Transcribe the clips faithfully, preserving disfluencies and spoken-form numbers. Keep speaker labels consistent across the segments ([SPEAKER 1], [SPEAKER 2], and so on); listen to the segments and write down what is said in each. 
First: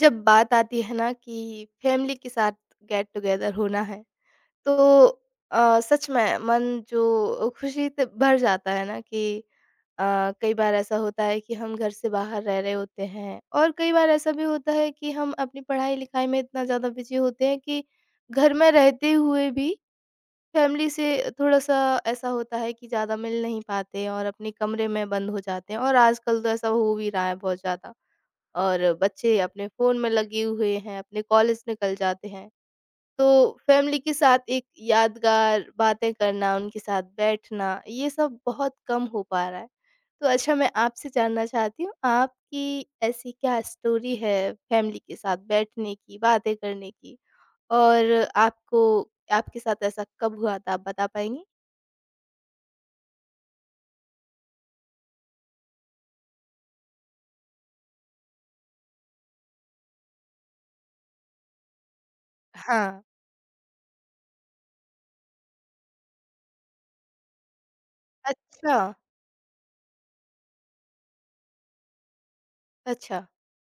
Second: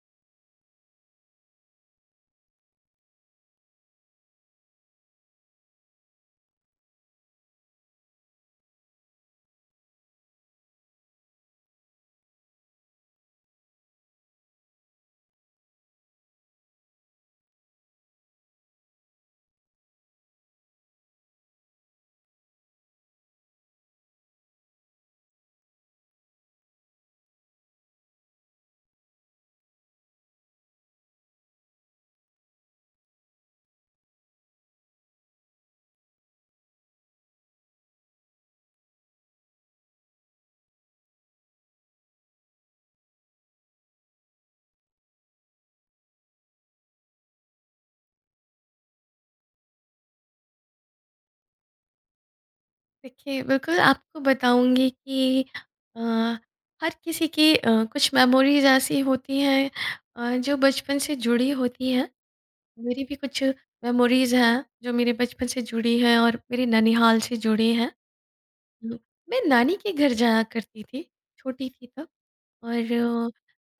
[SPEAKER 1] जब बात आती है ना कि फैमिली के साथ गेट टुगेदर होना है तो अ, सच में मन जो खुशी से भर जाता है ना कि अ, कई बार ऐसा होता है कि हम घर से बाहर रह रहे होते हैं और कई बार ऐसा भी होता है कि हम अपनी पढ़ाई लिखाई में इतना ज़्यादा बिजी होते हैं कि घर में रहते हुए भी फैमिली से थोड़ा सा ऐसा होता है कि ज़्यादा मिल नहीं पाते और अपने कमरे में बंद हो जाते हैं और आजकल तो ऐसा हो भी रहा है बहुत ज़्यादा और बच्चे अपने फ़ोन में लगे हुए हैं, अपने कॉलेज निकल जाते हैं। तो फैमिली के साथ एक यादगार बातें करना, उनके साथ बैठना, ये सब बहुत कम हो पा रहा है। तो अच्छा मैं आपसे जानना चाहती हूँ, आपकी ऐसी क्या स्टोरी है फैमिली के साथ बैठने की, बातें करने की? और आपको आपके साथ ऐसा कब हुआ था, आप बता पाएँगी?
[SPEAKER 2] देखिए, बिल्कुल आपको बताऊँगी कि अ, हर किसी की अ, कुछ मेमोरीज़ ऐसी होती हैं अ, जो बचपन से जुड़ी होती हैं।
[SPEAKER 1] हाँ।
[SPEAKER 2] मेरी भी कुछ मेमोरीज़ हैं जो मेरे बचपन से जुड़ी हैं और मेरे ननिहाल से जुड़ी हैं।
[SPEAKER 1] अच्छा,
[SPEAKER 2] हम्म, मैं नानी के घर जाया करती थी, छोटी थी तब और
[SPEAKER 1] अच्छा।
[SPEAKER 2] अ,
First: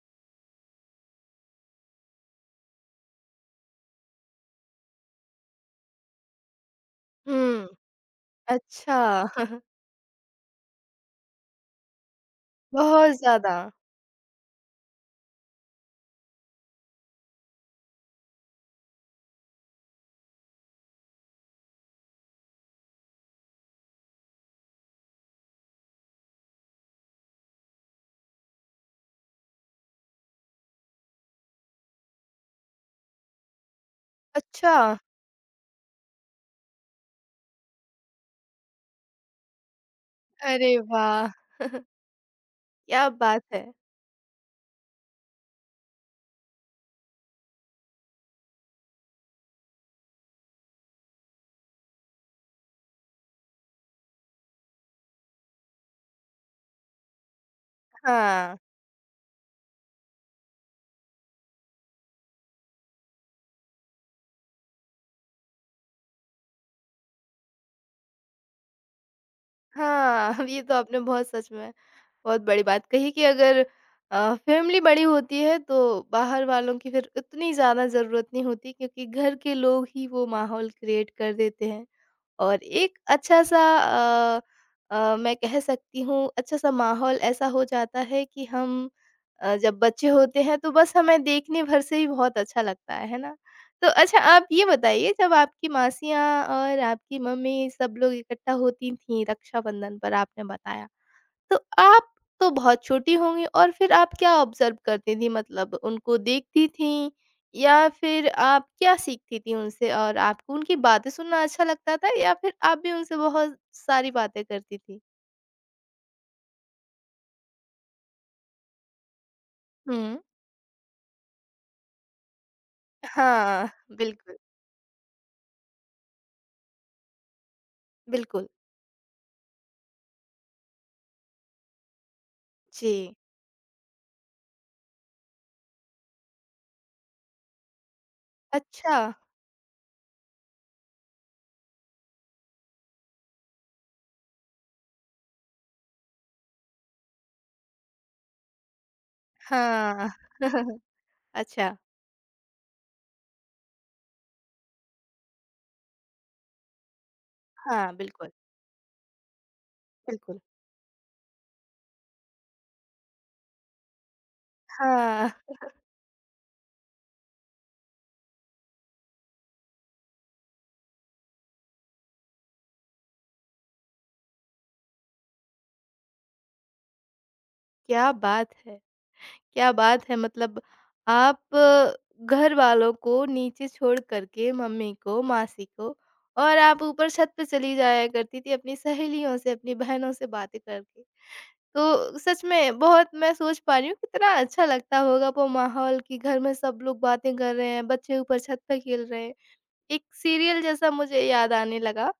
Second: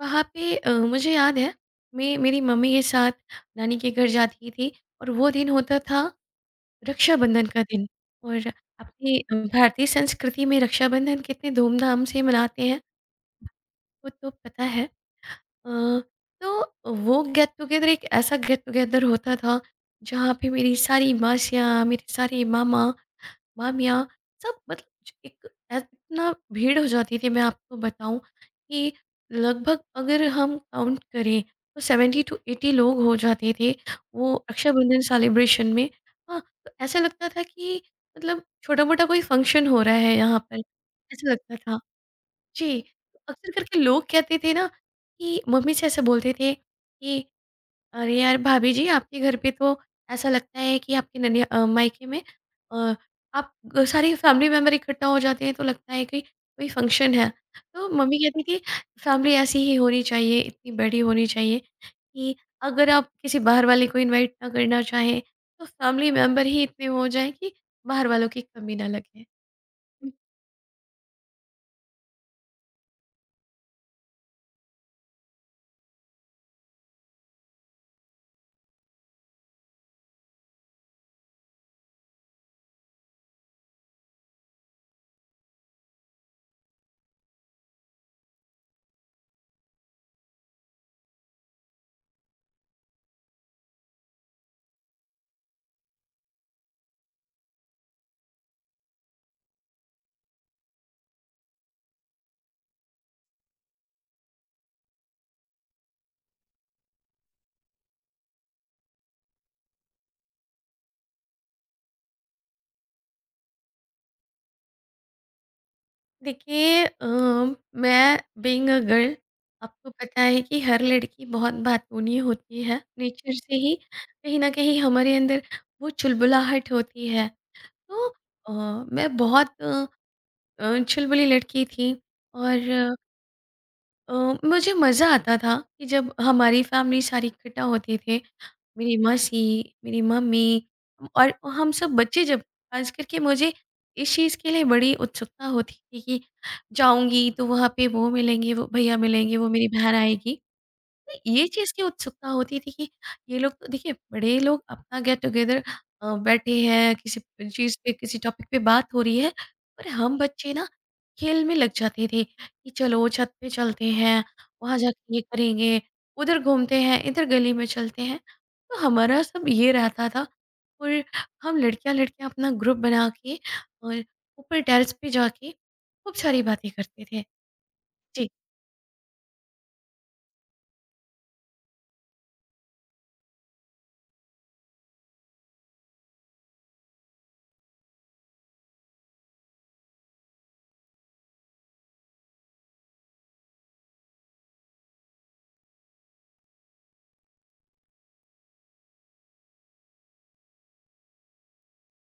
[SPEAKER 2] वहाँ पे अ, मुझे याद है मैं मेरी मम्मी के साथ नानी के घर जाती थी और वो दिन होता था रक्षाबंधन का
[SPEAKER 1] हुँ,
[SPEAKER 2] दिन और अपनी
[SPEAKER 1] अच्छा।
[SPEAKER 2] अ, भारतीय संस्कृति में रक्षाबंधन कितने धूमधाम से मनाते हैं
[SPEAKER 1] बहुत ज़्यादा।
[SPEAKER 2] वो तो पता है। अ, तो वो गेट टुगेदर एक ऐसा गेट टुगेदर होता था जहाँ पे मेरी सारी मासियाँ मेरे सारे मामा मामियाँ सब मतलब ज- एक ऐ- इतना भीड़ हो जाती थी मैं आपको बताऊं कि लगभग अगर हम काउंट करें तो सेवेंटी टू एटी लोग हो जाते थे वो
[SPEAKER 1] अच्छा!
[SPEAKER 2] रक्षाबंधन सेलिब्रेशन में। हाँ, तो ऐसा लगता था कि मतलब छोटा मोटा कोई फंक्शन हो रहा है यहाँ पर,
[SPEAKER 1] अरे वाह!
[SPEAKER 2] ऐसा लगता था। जी,
[SPEAKER 1] क्या
[SPEAKER 2] तो
[SPEAKER 1] बात
[SPEAKER 2] अक्सर
[SPEAKER 1] है!
[SPEAKER 2] करके लोग कहते थे ना कि मम्मी से ऐसे बोलते थे कि अरे यार भाभी जी आपके घर पे तो ऐसा लगता है कि आपके ननिया अ, मायके में अ, आप ग- सारी फैमिली मेम्बर इकट्ठा हो जाते हैं तो लगता है कि कोई फंक्शन है। तो मम्मी कहती
[SPEAKER 1] हाँ,
[SPEAKER 2] थी फैमिली ऐसी ही होनी चाहिए इतनी बड़ी होनी चाहिए कि अगर आप किसी बाहर वाले को इनवाइट ना करना चाहें तो फैमिली मेम्बर ही इतने हो जाएं कि बाहर वालों की कमी ना लगे।
[SPEAKER 1] हाँ, ये तो आपने बहुत सच में बहुत बड़ी बात कही कि अगर अ, फैमिली बड़ी होती है तो बाहर वालों की फिर उतनी ज़्यादा ज़रूरत नहीं होती क्योंकि घर के लोग ही वो माहौल क्रिएट कर देते हैं। और एक अच्छा-सा अ अ, मैं कह सकती हूँ अच्छा-सा माहौल ऐसा हो जाता है कि हम अ, जब बच्चे होते हैं तो बस हमें देखने भर से ही बहुत अच्छा लगता है, है ना? तो अच्छा आप ये बताइए जब आपकी मासियाँ और आपकी मम्मी सब लोग इकट्ठा होती थीं रक्षाबंधन पर आपने बताया, तो आप तो बहुत छोटी होंगी और फिर आप क्या ऑब्ज़र्व करती थीं? मतलब उनको देखती थीं या फिर आप क्या सीखती थीं उनसे? और आपको उनकी बातें सुनना अच्छा लगता था या फिर आप भी उनसे बहुत सारी बातें करती थीं?
[SPEAKER 2] देखिए, अम, मैं बीइंग अ गर्ल, आपको
[SPEAKER 1] हुँ।
[SPEAKER 2] पता है कि हर लड़की बहुत बातूनी होती है। नेचर से
[SPEAKER 1] हाँ,
[SPEAKER 2] ही
[SPEAKER 1] बिल्कुल,
[SPEAKER 2] कहीं न कहीं हमारे अंदर वो चुलबुलाहट होती है। तो
[SPEAKER 1] बिल्कुल।
[SPEAKER 2] अ, मैं बहुत अ अ, चुलबुली लड़की थी और
[SPEAKER 1] जी।
[SPEAKER 2] अ, मुझे मज़ा आता था कि जब हमारी फैमिली सारी इकट्ठा होती थी
[SPEAKER 1] अच्छा,
[SPEAKER 2] मेरी मासी, मेरी मम्मी और हम सब बच्चे जब ख़ास करके मुझे इस चीज़ के लिए बड़ी उत्सुकता होती थी कि जाऊँगी तो वहाँ पे वो मिलेंगे, वो भैया मिलेंगे, वो मेरी बहन
[SPEAKER 1] हाँ।
[SPEAKER 2] आएगी। ये चीज़
[SPEAKER 1] अच्छा,
[SPEAKER 2] की उत्सुकता होती थी कि ये लोग तो देखिए बड़े लोग अपना गेट टुगेदर अ, बैठे हैं किसी चीज़
[SPEAKER 1] हाँ,
[SPEAKER 2] पे किसी
[SPEAKER 1] बिल्कुल,
[SPEAKER 2] टॉपिक पे बात हो रही है, पर हम
[SPEAKER 1] बिल्कुल।
[SPEAKER 2] बच्चे ना खेल में लग जाते थे कि चलो छत पे चलते हैं वहाँ जाके ये
[SPEAKER 1] हाँ,
[SPEAKER 2] करेंगे, उधर घूमते हैं इधर गली में चलते हैं। तो हमारा सब ये रहता था और हम लड़कियां लड़कियां अपना ग्रुप बना के और ऊपर टेरेस पे जाके खूब सारी बातें करते थे।
[SPEAKER 1] क्या
[SPEAKER 2] जी,
[SPEAKER 1] बात है! क्या बात है! मतलब आप घरवालों को नीचे छोड़ कर के मम्मी को, मासी को और आप ऊपर छत पे चली जाया करती थी अपनी सहेलियों से, अपनी बहनों से बातें करके। तो सच में बहुत मैं सोच पा रही हूँ कितना अच्छा लगता होगा वो माहौल कि घर में सब लोग बातें कर रहे हैं, बच्चे ऊपर छत पे खेल रहे हैं। एक सीरियल जैसा मुझे याद आने लगा।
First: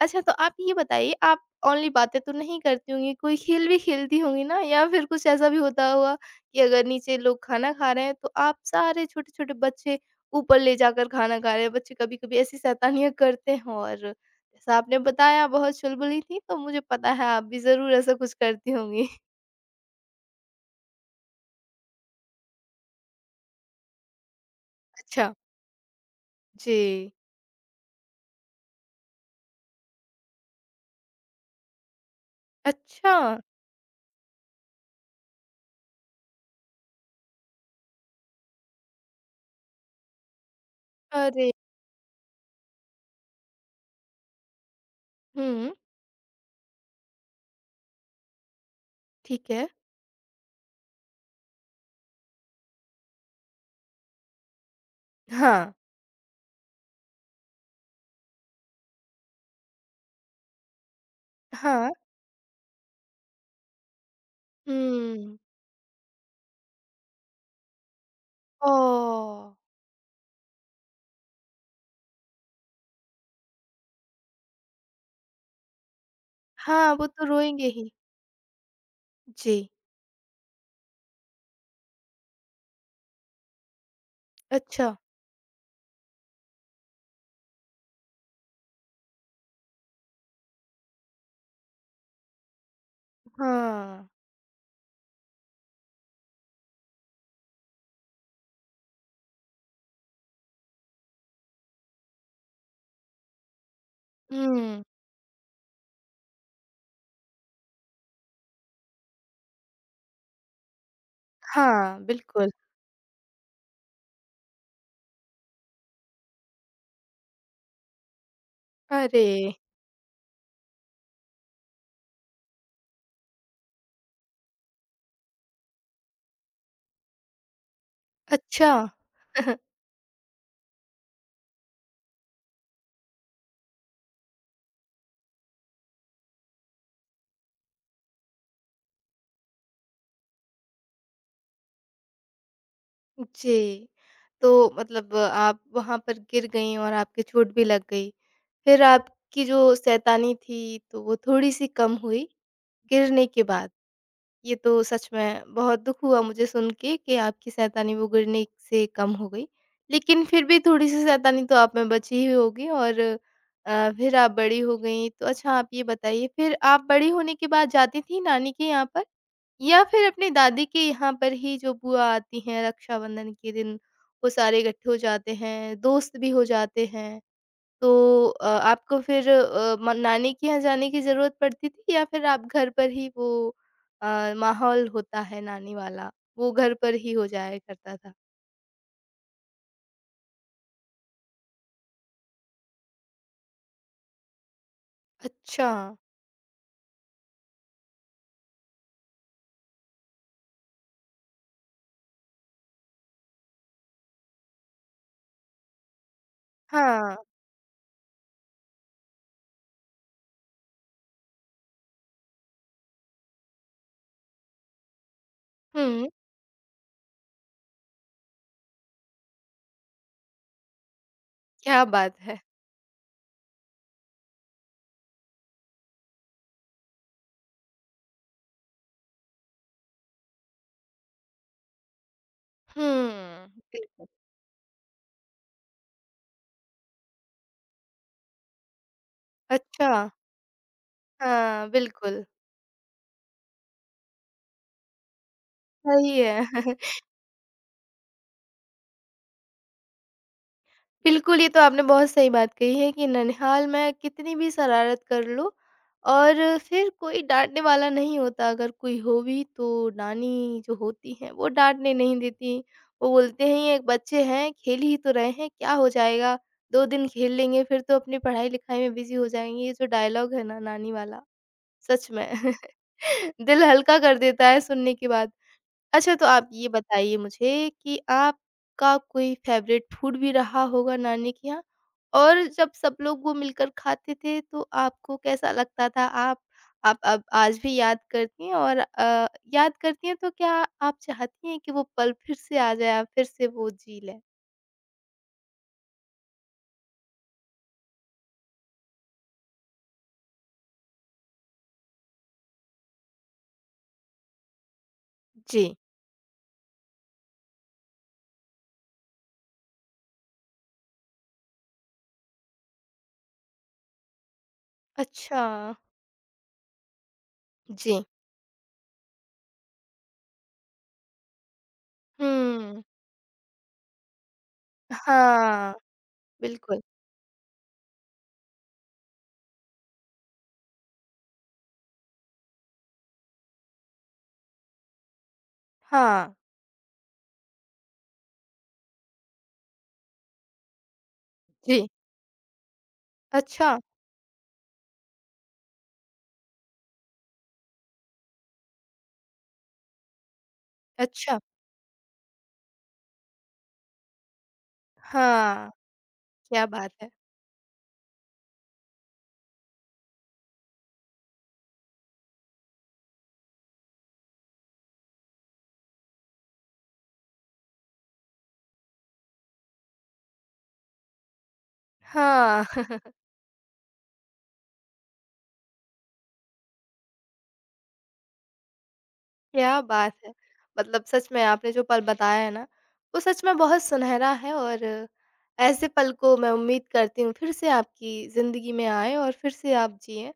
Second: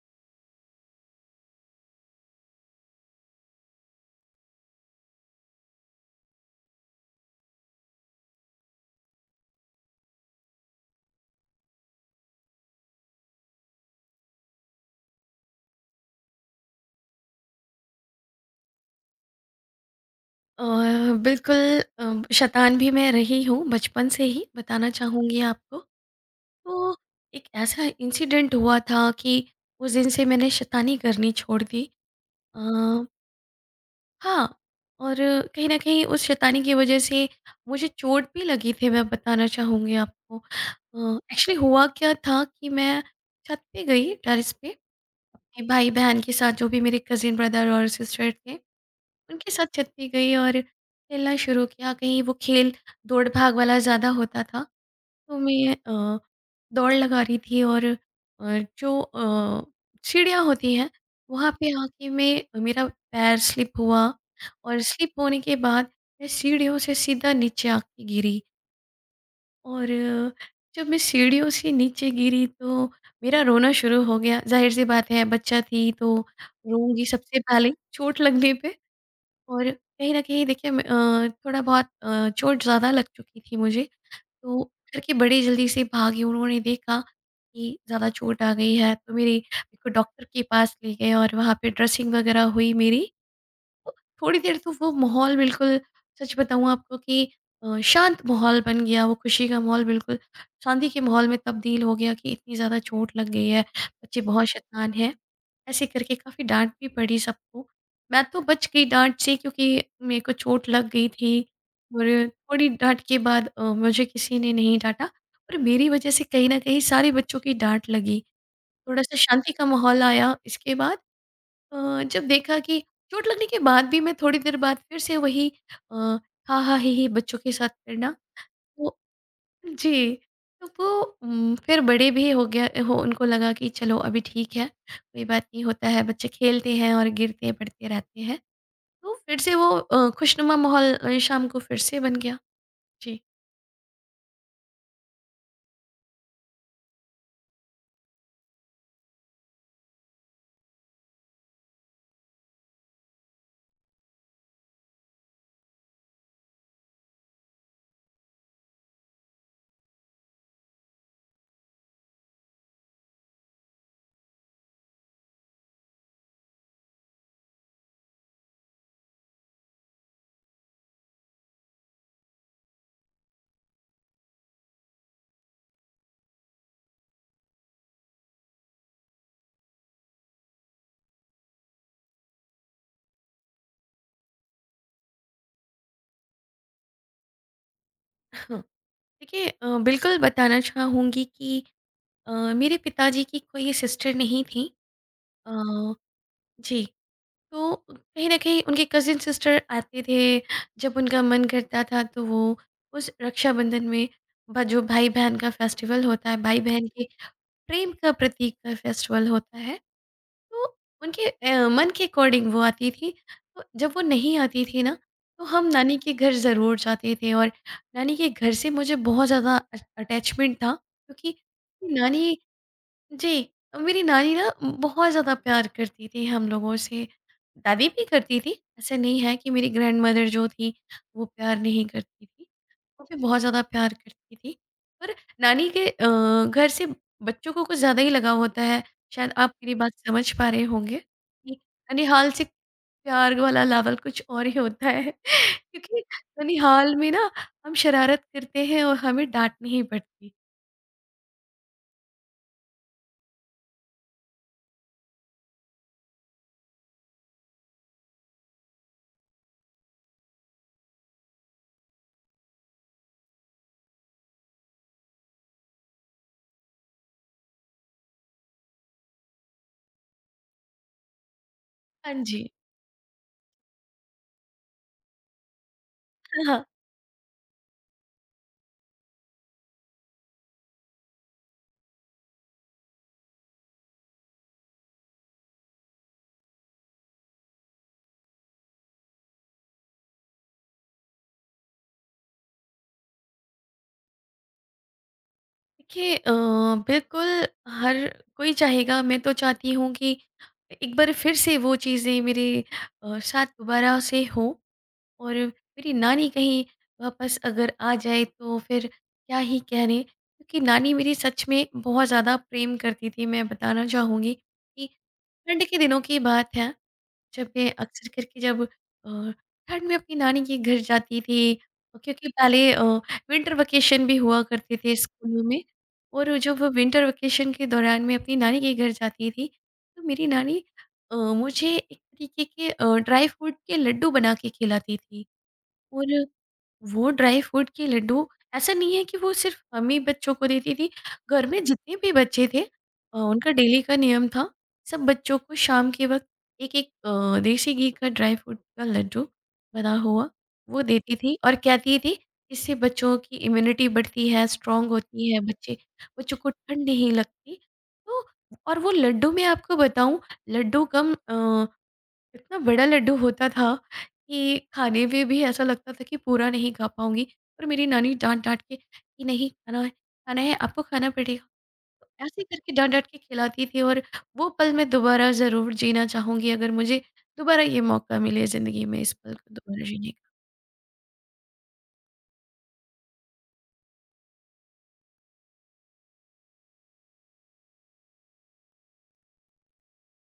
[SPEAKER 1] अच्छा तो आप ये बताइए आप ओनली बातें तो नहीं करती होंगी, कोई खेल भी खेलती होंगी ना? या फिर कुछ ऐसा भी होता होगा कि अगर नीचे लोग खाना खा रहे हैं तो आप सारे छोटे-छोटे बच्चे ऊपर ले जाकर खाना खा रहे हैं। बच्चे कभी-कभी ऐसी शैतानियाँ करते हों और जैसा आपने बताया बहुत चुलबुली थी तो मुझे पता है आप भी ज़रूर ऐसा कुछ करती होंगी।
[SPEAKER 2] अ, बिल्कुल अ, शैतान भी मैं रही हूँ बचपन से ही, बताना
[SPEAKER 1] अच्छा।
[SPEAKER 2] चाहूँगी आपको। तो
[SPEAKER 1] जी।
[SPEAKER 2] एक ऐसा इंसिडेंट हुआ था कि उस दिन से मैंने शैतानी करनी छोड़ दी। अ,
[SPEAKER 1] अच्छा!
[SPEAKER 2] हाँ, और कहीं न कहीं उस शैतानी की वज़ह से मुझे चोट भी लगी थी, मैं बताना चाहूँगी आपको। अ,
[SPEAKER 1] अरे!
[SPEAKER 2] एक्चुअली हुआ क्या था कि मैं छत पे गई टेरेस पे, अपने
[SPEAKER 1] हुँ,
[SPEAKER 2] भाई-बहन के साथ जो भी मेरे कज़िन ब्रदर और सिस्टर थे। उनके
[SPEAKER 1] ठीक
[SPEAKER 2] साथ
[SPEAKER 1] है।
[SPEAKER 2] छत पे गई और खेलना शुरू किया। कहीं वो खेल दौड़ भाग वाला ज़्यादा होता था, तो
[SPEAKER 1] हाँ।
[SPEAKER 2] मैं अ, दौड़ लगा रही थी और अ, जो अ, सीढ़ियाँ होती हैं, वहाँ पे
[SPEAKER 1] हाँ।
[SPEAKER 2] आके मैं मेरा पैर स्लिप हुआ और स्लिप
[SPEAKER 1] हुँ।
[SPEAKER 2] होने के बाद मैं सीढ़ियों से सीधा नीचे आके गिरी।
[SPEAKER 1] ओह!
[SPEAKER 2] और जब मैं सीढ़ियों से नीचे गिरी तो मेरा रोना शुरू हो गया। ज़ाहिर-सी बात है बच्चा थी तो
[SPEAKER 1] हाँ,
[SPEAKER 2] रोऊँगी
[SPEAKER 1] वो तो
[SPEAKER 2] सबसे
[SPEAKER 1] रोएँगे
[SPEAKER 2] पहले
[SPEAKER 1] ही।
[SPEAKER 2] चोट लगने पे। और
[SPEAKER 1] जी,
[SPEAKER 2] कहीं न कहीं देखिए मैं अ, थोड़ा बहुत अ, चोट ज़्यादा लग चुकी थी मुझे, तो
[SPEAKER 1] अच्छा,
[SPEAKER 2] घर के बड़े जल्दी से भागे, उन्होंने देखा कि ज़्यादा चोट आ गई है, तो मेरी मेरे को डॉक्टर के पास ले गए और वहाँ पे ड्रेसिंग वगैरह हुई मेरी। तो
[SPEAKER 1] हाँ।
[SPEAKER 2] थोड़ी देर तो वो माहौल बिल्कुल, सच बताऊँ आपको कि अ, शांत माहौल बन गया, वो खुशी का माहौल बिल्कुल शांति के माहौल में तब्दील हो गया कि इतनी ज़्यादा चोट लग गई है, बच्चे बहुत
[SPEAKER 1] हुँ,
[SPEAKER 2] शैतान हैं। ऐसे करके काफ़ी डाँट भी पड़ी सबको। मैं तो बच गई डाँट से क्योंकि मेरे को चोट लग गई थी,
[SPEAKER 1] हाँ,
[SPEAKER 2] और
[SPEAKER 1] बिल्कुल।
[SPEAKER 2] थोड़ी डाँट के बाद अ, मुझे किसी ने नहीं डाँटा और मेरी वजह से कहीं न कहीं सारे बच्चों की डाँट लगी। थोड़ा-सा
[SPEAKER 1] अरे!
[SPEAKER 2] शांति का माहौल आया इसके बाद। अ, जब देखा कि चोट लगने के बाद भी मैं थोड़ी देर बाद फिर से वही अ, हा हा ही ही बच्चों के साथ करना,
[SPEAKER 1] अच्छा,
[SPEAKER 2] तो जी, तो वो उम, फिर बड़े भी हो गया हो, उनको लगा कि चलो अभी ठीक है कोई बात नहीं, होता है बच्चे खेलते हैं और गिरते पड़ते रहते हैं। तो फिर से वो अ, खुशनुमा माहौल अ, शाम को फिर से बन गया। जी।
[SPEAKER 1] जी। तो मतलब आप वहाँ पर गिर गईं और आपके चोट भी लग गई। फिर आपकी जो शैतानी थी, तो वो थोड़ी-सी कम हुई गिरने के बाद? ये तो सच में बहुत दुख हुआ मुझे सुन के कि आपकी शैतानी वो गिरने से कम हो गई। लेकिन फिर भी थोड़ी-सी शैतानी तो आप में बची ही होगी और अ, फिर आप बड़ी हो गईं। तो अच्छा आप ये बताइए फिर आप बड़ी होने के बाद जाती थीं नानी के यहाँ पर? या फिर अपनी दादी के यहाँ पर ही जो बुआ आती हैं रक्षाबंधन के दिन, वो सारे इकट्ठे हो जाते हैं, दोस्त भी हो जाते हैं? तो अ, आपको फिर अ, म नानी के यहाँ जाने की ज़रूरत पड़ती थी या फिर आप घर पर ही वो अ, माहौल होता है नानी वाला, वो घर पर ही हो जाया करता था?
[SPEAKER 2] हाँ, देखिए अ, बिल्कुल बताना चाहूँगी कि अ, मेरे पिताजी की कोई सिस्टर नहीं थी। अ,
[SPEAKER 1] अच्छा,
[SPEAKER 2] जी, तो कहीं न कहीं उनके कज़िन सिस्टर आते थे, जब उनका मन करता था तो वो उस रक्षाबंधन में, ब जो भाई-बहन का फेस्टिवल होता है, भाई-बहन के
[SPEAKER 1] हाँ।
[SPEAKER 2] प्रेम का प्रतीक का फेस्टिवल होता है, तो उनके अ, मन के अकॉर्डिंग वो आती थी। तो जब वो नहीं आती थी ना, तो हम नानी
[SPEAKER 1] हुँ,
[SPEAKER 2] के घर ज़रूर जाते थे। और नानी के घर से मुझे बहुत ज़्यादा अ, अटैचमेंट था क्योंकि
[SPEAKER 1] क्या बात
[SPEAKER 2] नानी,
[SPEAKER 1] है!
[SPEAKER 2] जी, मेरी नानी ना बहुत ज़्यादा प्यार करती थी हम लोगों से। दादी भी करती थी, ऐसा नहीं है कि मेरी ग्रैंडमदर जो थी वो प्यार नहीं करती थी, वो भी बहुत
[SPEAKER 1] हुँ,
[SPEAKER 2] ज़्यादा प्यार
[SPEAKER 1] बिल्कुल।
[SPEAKER 2] करती थी। पर नानी के अ, घर से बच्चों को कुछ ज़्यादा ही लगाव होता है, शायद आप मेरी
[SPEAKER 1] अच्छा,
[SPEAKER 2] बात समझ पा रहे होंगे कि
[SPEAKER 1] हाँ, बिल्कुल,
[SPEAKER 2] ननिहाल से प्यार वाला लेवल कुछ और ही होता है क्योंकि
[SPEAKER 1] सही है।
[SPEAKER 2] ननिहाल में ना हम शरारत करते हैं और हमें डाँटनी ही पड़ती।
[SPEAKER 1] बिल्कुल, ये तो आपने बहुत सही बात कही है कि ननिहाल में कितनी भी शरारत कर लो और फिर कोई डाँटने वाला नहीं होता। अगर कोई हो भी तो नानी जो होती हैं वो डाँटने नहीं देती। वो बोलते हैं ये बच्चे हैं, खेल ही तो रहे हैं, क्या हो जाएगा? दो दिन खेल लेंगे फिर तो अपनी पढ़ाई-लिखाई में बिज़ी हो जाएँगे। ये जो डायलॉग है ना नानी वाला, सच
[SPEAKER 2] हाँ
[SPEAKER 1] में
[SPEAKER 2] जी।
[SPEAKER 1] दिल हल्का कर देता है सुनने के बाद। अच्छा, तो आप ये बताइए मुझे कि आपका कोई फ़ेवरेट फूड भी रहा होगा नानी के यहाँ? और जब सब लोग वो मिलकर खाते थे तो आपको कैसा लगता था? आप आप अब आज भी याद करती हैं और अ, याद करती हैं तो क्या आप चाहती हैं कि वो पल फिर से आ जाए, आप फिर से वो जी लें?
[SPEAKER 2] देखिए अ, बिल्कुल हर कोई चाहेगा, मैं तो चाहती हूँ कि एक बार फिर से वो चीज़ें मेरे अ, साथ दोबारा से हो और
[SPEAKER 1] जी।
[SPEAKER 2] मेरी नानी कहीं वापस अगर आ जाए तो फिर क्या ही कहने, क्योंकि नानी मेरी सच में बहुत ज़्यादा प्रेम करती थी। मैं बताना चाहूँगी कि
[SPEAKER 1] अच्छा।
[SPEAKER 2] ठंड के दिनों की बात है, जब मैं
[SPEAKER 1] जी।
[SPEAKER 2] अक्सर करके जब अ, ठंड में अपनी नानी के घर जाती थी, क्योंकि पहले अ,
[SPEAKER 1] हुँ।
[SPEAKER 2] विंटर वेकेशन भी हुआ करते थे स्कूलों में,
[SPEAKER 1] हाँ,
[SPEAKER 2] और जब
[SPEAKER 1] बिल्कुल।
[SPEAKER 2] विंटर वेकेशन के दौरान मैं अपनी नानी के घर जाती थी, तो मेरी नानी अ, मुझे एक तरीके के अ, ड्राई फ्रूट के लड्डू बना के खिलाती थी। और
[SPEAKER 1] हाँ।
[SPEAKER 2] वो ड्राई फ्रूट के लड्डू, ऐसा नहीं है कि वो सिर्फ हम ही बच्चों को देती थी। घर में
[SPEAKER 1] जी।
[SPEAKER 2] जितने भी बच्चे थे अ, उनका
[SPEAKER 1] अच्छा,
[SPEAKER 2] डेली का नियम था सब बच्चों को शाम के वक़्त एक-एक अ, देसी घी का ड्राई फ्रूट का लड्डू बना हुआ वो देती थी,
[SPEAKER 1] अच्छा।
[SPEAKER 2] और कहती थी इससे बच्चों की इम्यूनिटी बढ़ती है, स्ट्रॉन्ग होती है,
[SPEAKER 1] हाँ,
[SPEAKER 2] बच्चे बच्चों को
[SPEAKER 1] क्या
[SPEAKER 2] ठंड
[SPEAKER 1] बात है!
[SPEAKER 2] नहीं लगती। तो और वो लड्डू मैं आपको बताऊँ, लड्डू कम अ इतना बड़ा लड्डू होता था कि खाने में भी ऐसा लगता था कि पूरा नहीं खा पाऊंगी, पर मेरी नानी डांट डांट के कि नहीं, खाना है खाना है आपको खाना पड़ेगा, तो ऐसे
[SPEAKER 1] हाँ।
[SPEAKER 2] करके डांट डांट के खिलाती थी। और वो पल मैं दोबारा ज़रूर जीना चाहूंगी, अगर मुझे दोबारा ये मौका मिले ज़िंदगी में इस पल को
[SPEAKER 1] क्या
[SPEAKER 2] दोबारा जीने
[SPEAKER 1] बात
[SPEAKER 2] का।
[SPEAKER 1] है! मतलब सच में आपने जो पल बताया है ना, वो सच में बहुत सुनहरा है और ऐसे पल को मैं उम्मीद करती हूँ फिर से आपकी ज़िंदगी में आएँ और फिर से आप जिएँ।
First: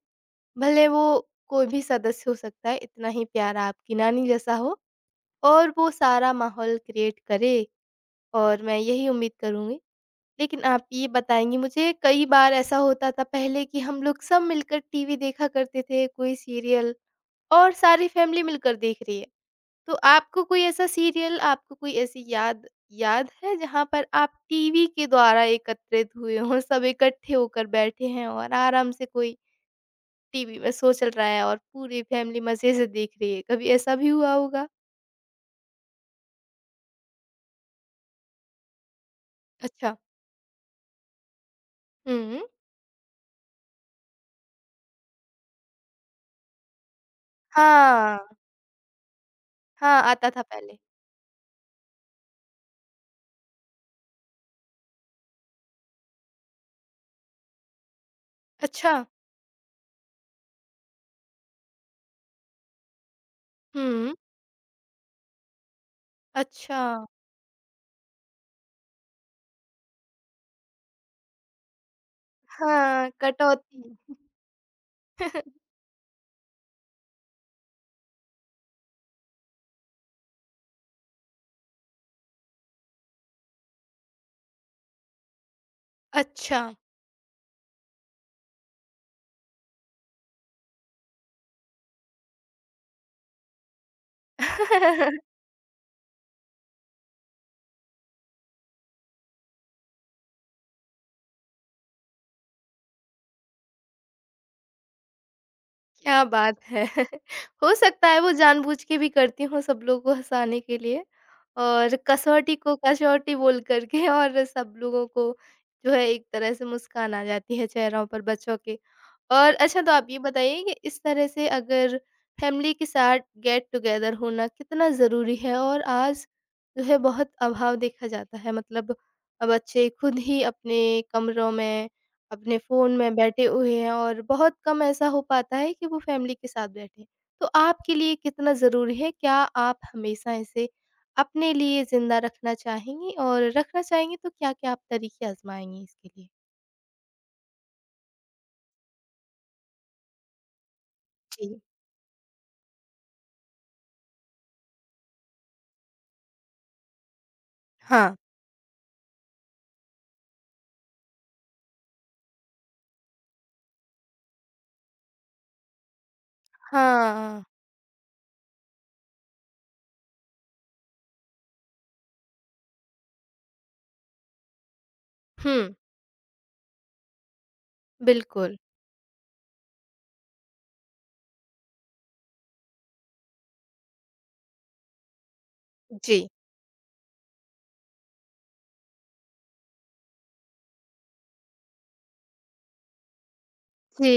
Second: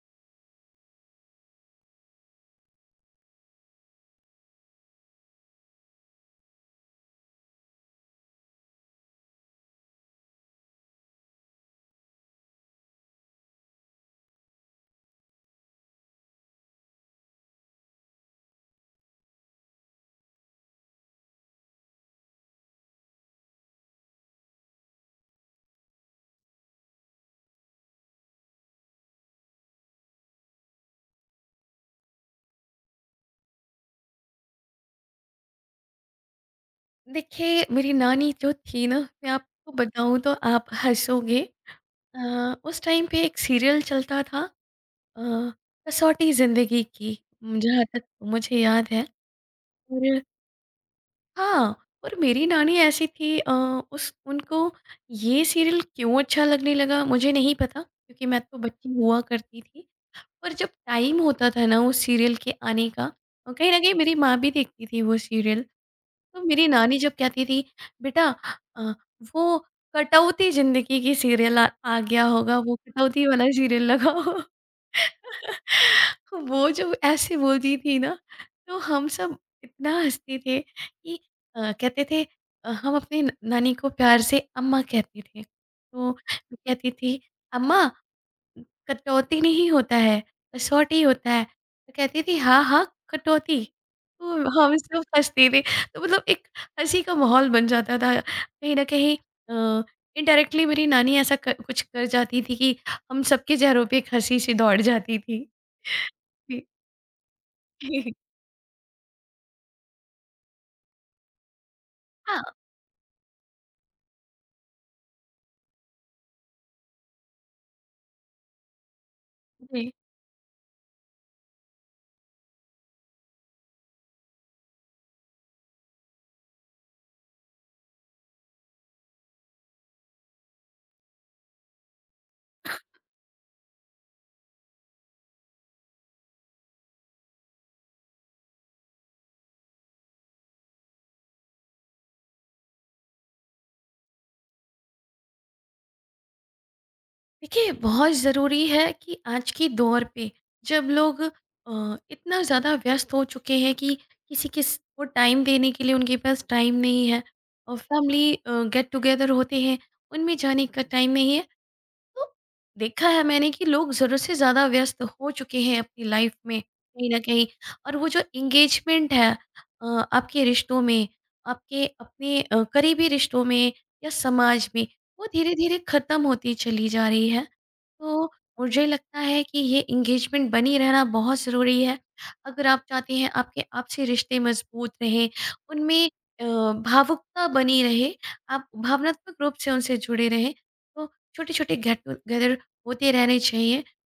[SPEAKER 1] भले वो कोई भी सदस्य हो सकता है, इतना ही प्यारा आपकी नानी जैसा हो और वो सारा माहौल क्रिएट करे और मैं यही उम्मीद करूँगी। लेकिन आप ये बताएँगी मुझे कई बार ऐसा होता था पहले कि हम लोग सब मिलकर टीवी देखा करते थे, कोई सीरियल और सारी फैमिली मिलकर देख रही है। तो आपको कोई ऐसा सीरियल, आपको कोई ऐसी याद याद है जहाँ पर आप टीवी के द्वारा एकत्रित हुए हों, सब इकट्ठे होकर बैठे हैं और आराम से कोई टीवी में शो चल रहा है और पूरी फैमिली मज़े से देख रही है, कभी ऐसा भी हुआ होगा?
[SPEAKER 2] देखिए मेरी नानी जो थी ना, मैं आपको
[SPEAKER 1] अच्छा।
[SPEAKER 2] बताऊं तो आप हंसोगे।
[SPEAKER 1] हुँ।
[SPEAKER 2] अ, उस टाइम पे एक सीरियल चलता था, अ, कसौटी ज़िंदगी की, जहाँ तक
[SPEAKER 1] हाँ।
[SPEAKER 2] मुझे याद है।
[SPEAKER 1] हाँ, आता था पहले।
[SPEAKER 2] हाँ, और मेरी नानी ऐसी थी, अ, उस उनको ये सीरियल क्यों अच्छा लगने लगा मुझे नहीं पता, क्योंकि मैं तो बच्ची
[SPEAKER 1] अच्छा।
[SPEAKER 2] हुआ करती थी। और जब टाइम होता था ना उस सीरियल के आने का, अ, कहीं न कहीं मेरी
[SPEAKER 1] हुँ।
[SPEAKER 2] माँ भी देखती थी वो सीरियल। तो मेरी
[SPEAKER 1] अच्छा।
[SPEAKER 2] नानी जब कहती थी, "बेटा अ, वो कटौती ज़िंदगी की सीरियल आ, आ गया होगा, वो
[SPEAKER 1] हाँ,
[SPEAKER 2] कटौती वाला सीरियल
[SPEAKER 1] कटौती।
[SPEAKER 2] लगाओ।" वो जो ऐसे बोलती थी ना, तो हम सब इतना हंसते थे कि अ, कहते थे अ, हम अपनी न- नानी को प्यार से अम्मा कहते थे, तो वो
[SPEAKER 1] अच्छा।
[SPEAKER 2] कहती थी अम्मा कटौती नहीं होता है, कसौटी होता है। तो कहती थी, "हाँ, हाँ, कटौती।" तो हम सब हँसते थे। तो मतलब एक हँसी का माहौल बन जाता था। कहीं न कहीं अ, इनडायरेक्टली मेरी नानी ऐसा क कुछ कर जाती थी कि हम सबके चेहरों पे एक हँसी-सी दौड़ जाती थी।
[SPEAKER 1] क्या बात
[SPEAKER 2] जी।
[SPEAKER 1] है! हो सकता है वो जानबूझ के भी करती हों सब लोगों को हँसाने के लिए और
[SPEAKER 2] हाँ,
[SPEAKER 1] कसौटी को कसौटी बोल कर के और सब लोगों को जो है एक तरह से मुस्कान आ जाती है चेहरों पर बच्चों के। और अच्छा
[SPEAKER 2] जी।
[SPEAKER 1] तो आप ये बताइए कि इस तरह से अगर फैमिली के साथ गेट टुगेदर होना कितना ज़रूरी है? और आज जो है बहुत अभाव देखा जाता है मतलब अ, बच्चे खुद ही अपने कमरों में अपने फ़ोन में बैठे हुए हैं और बहुत कम ऐसा हो पाता है कि वो फैमिली के साथ बैठें। तो आपके लिए कितना ज़रूरी है? क्या आप हमेशा इसे अपने लिए ज़िंदा रखना चाहेंगी और रखना चाहेंगी तो क्या-क्या आप तरीके आज़माएँगी इसके लिए?
[SPEAKER 2] देखिए बहुत ज़रूरी है कि आज के दौर पे जब लोग अ,
[SPEAKER 1] जी।
[SPEAKER 2] इतना ज़्यादा व्यस्त हो चुके हैं कि किसी किस को टाइम देने के लिए उनके पास टाइम नहीं है, और
[SPEAKER 1] हाँ।
[SPEAKER 2] फैमिली गेट टुगेदर होते हैं उनमें जाने का टाइम नहीं है। तो देखा है मैंने कि लोग ज़रूरत से ज़्यादा व्यस्त हो चुके हैं अपनी लाइफ में कहीं न
[SPEAKER 1] हाँ।
[SPEAKER 2] कहीं। और वो जो एंगेजमेंट है अ, आपके रिश्तों में, आपके अपने अ, करीबी रिश्तों में या समाज में, वो
[SPEAKER 1] हुँ,
[SPEAKER 2] धीरे-धीरे ख़त्म होती चली जा रही है। तो
[SPEAKER 1] बिल्कुल।
[SPEAKER 2] मुझे लगता है कि ये एंगेजमेंट बनी रहना बहुत ज़रूरी है। अगर आप चाहते हैं आपके आपसी रिश्ते मज़बूत रहें, उनमें
[SPEAKER 1] जी।
[SPEAKER 2] अ, भावुकता बनी रहे, आप भावनात्मक रूप से उनसे जुड़े रहें, तो छोटे-छोटे गेट टुगेदर होते रहने चाहिए,
[SPEAKER 1] जी,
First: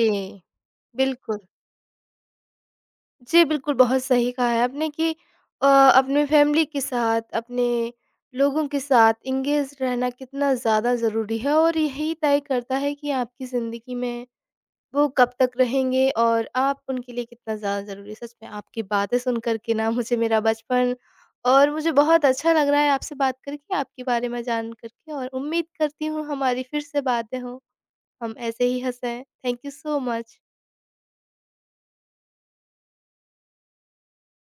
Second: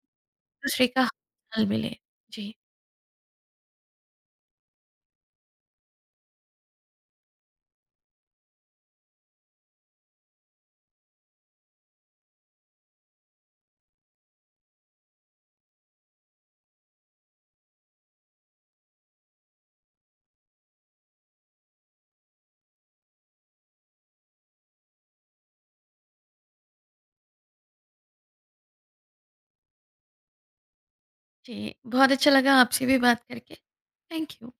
[SPEAKER 2] दूसरे का
[SPEAKER 1] बिल्कुल।
[SPEAKER 2] हाल मिले। जी,
[SPEAKER 1] जी, बिल्कुल, बहुत सही कहा है आपने कि अ, अपने फैमिली के साथ, अपने लोगों के साथ एंगेज रहना कितना ज़्यादा ज़रूरी है और यही तय करता है कि आपकी ज़िंदगी में वो कब तक रहेंगे और आप उनके लिए कितना ज़्यादा ज़रूरी हैं। सच में आपकी बातें सुन कर के ना मुझे मेरा बचपन और मुझे बहुत अच्छा लग रहा है आपसे बात करके, आपके बारे में जान कर के और उम्मीद करती हूँ हमारी फिर से बातें हों, हम ऐसे ही हँसें। Thank you so much.
[SPEAKER 2] जी, बहुत अच्छा लगा आपसे भी बात करके। Thank you.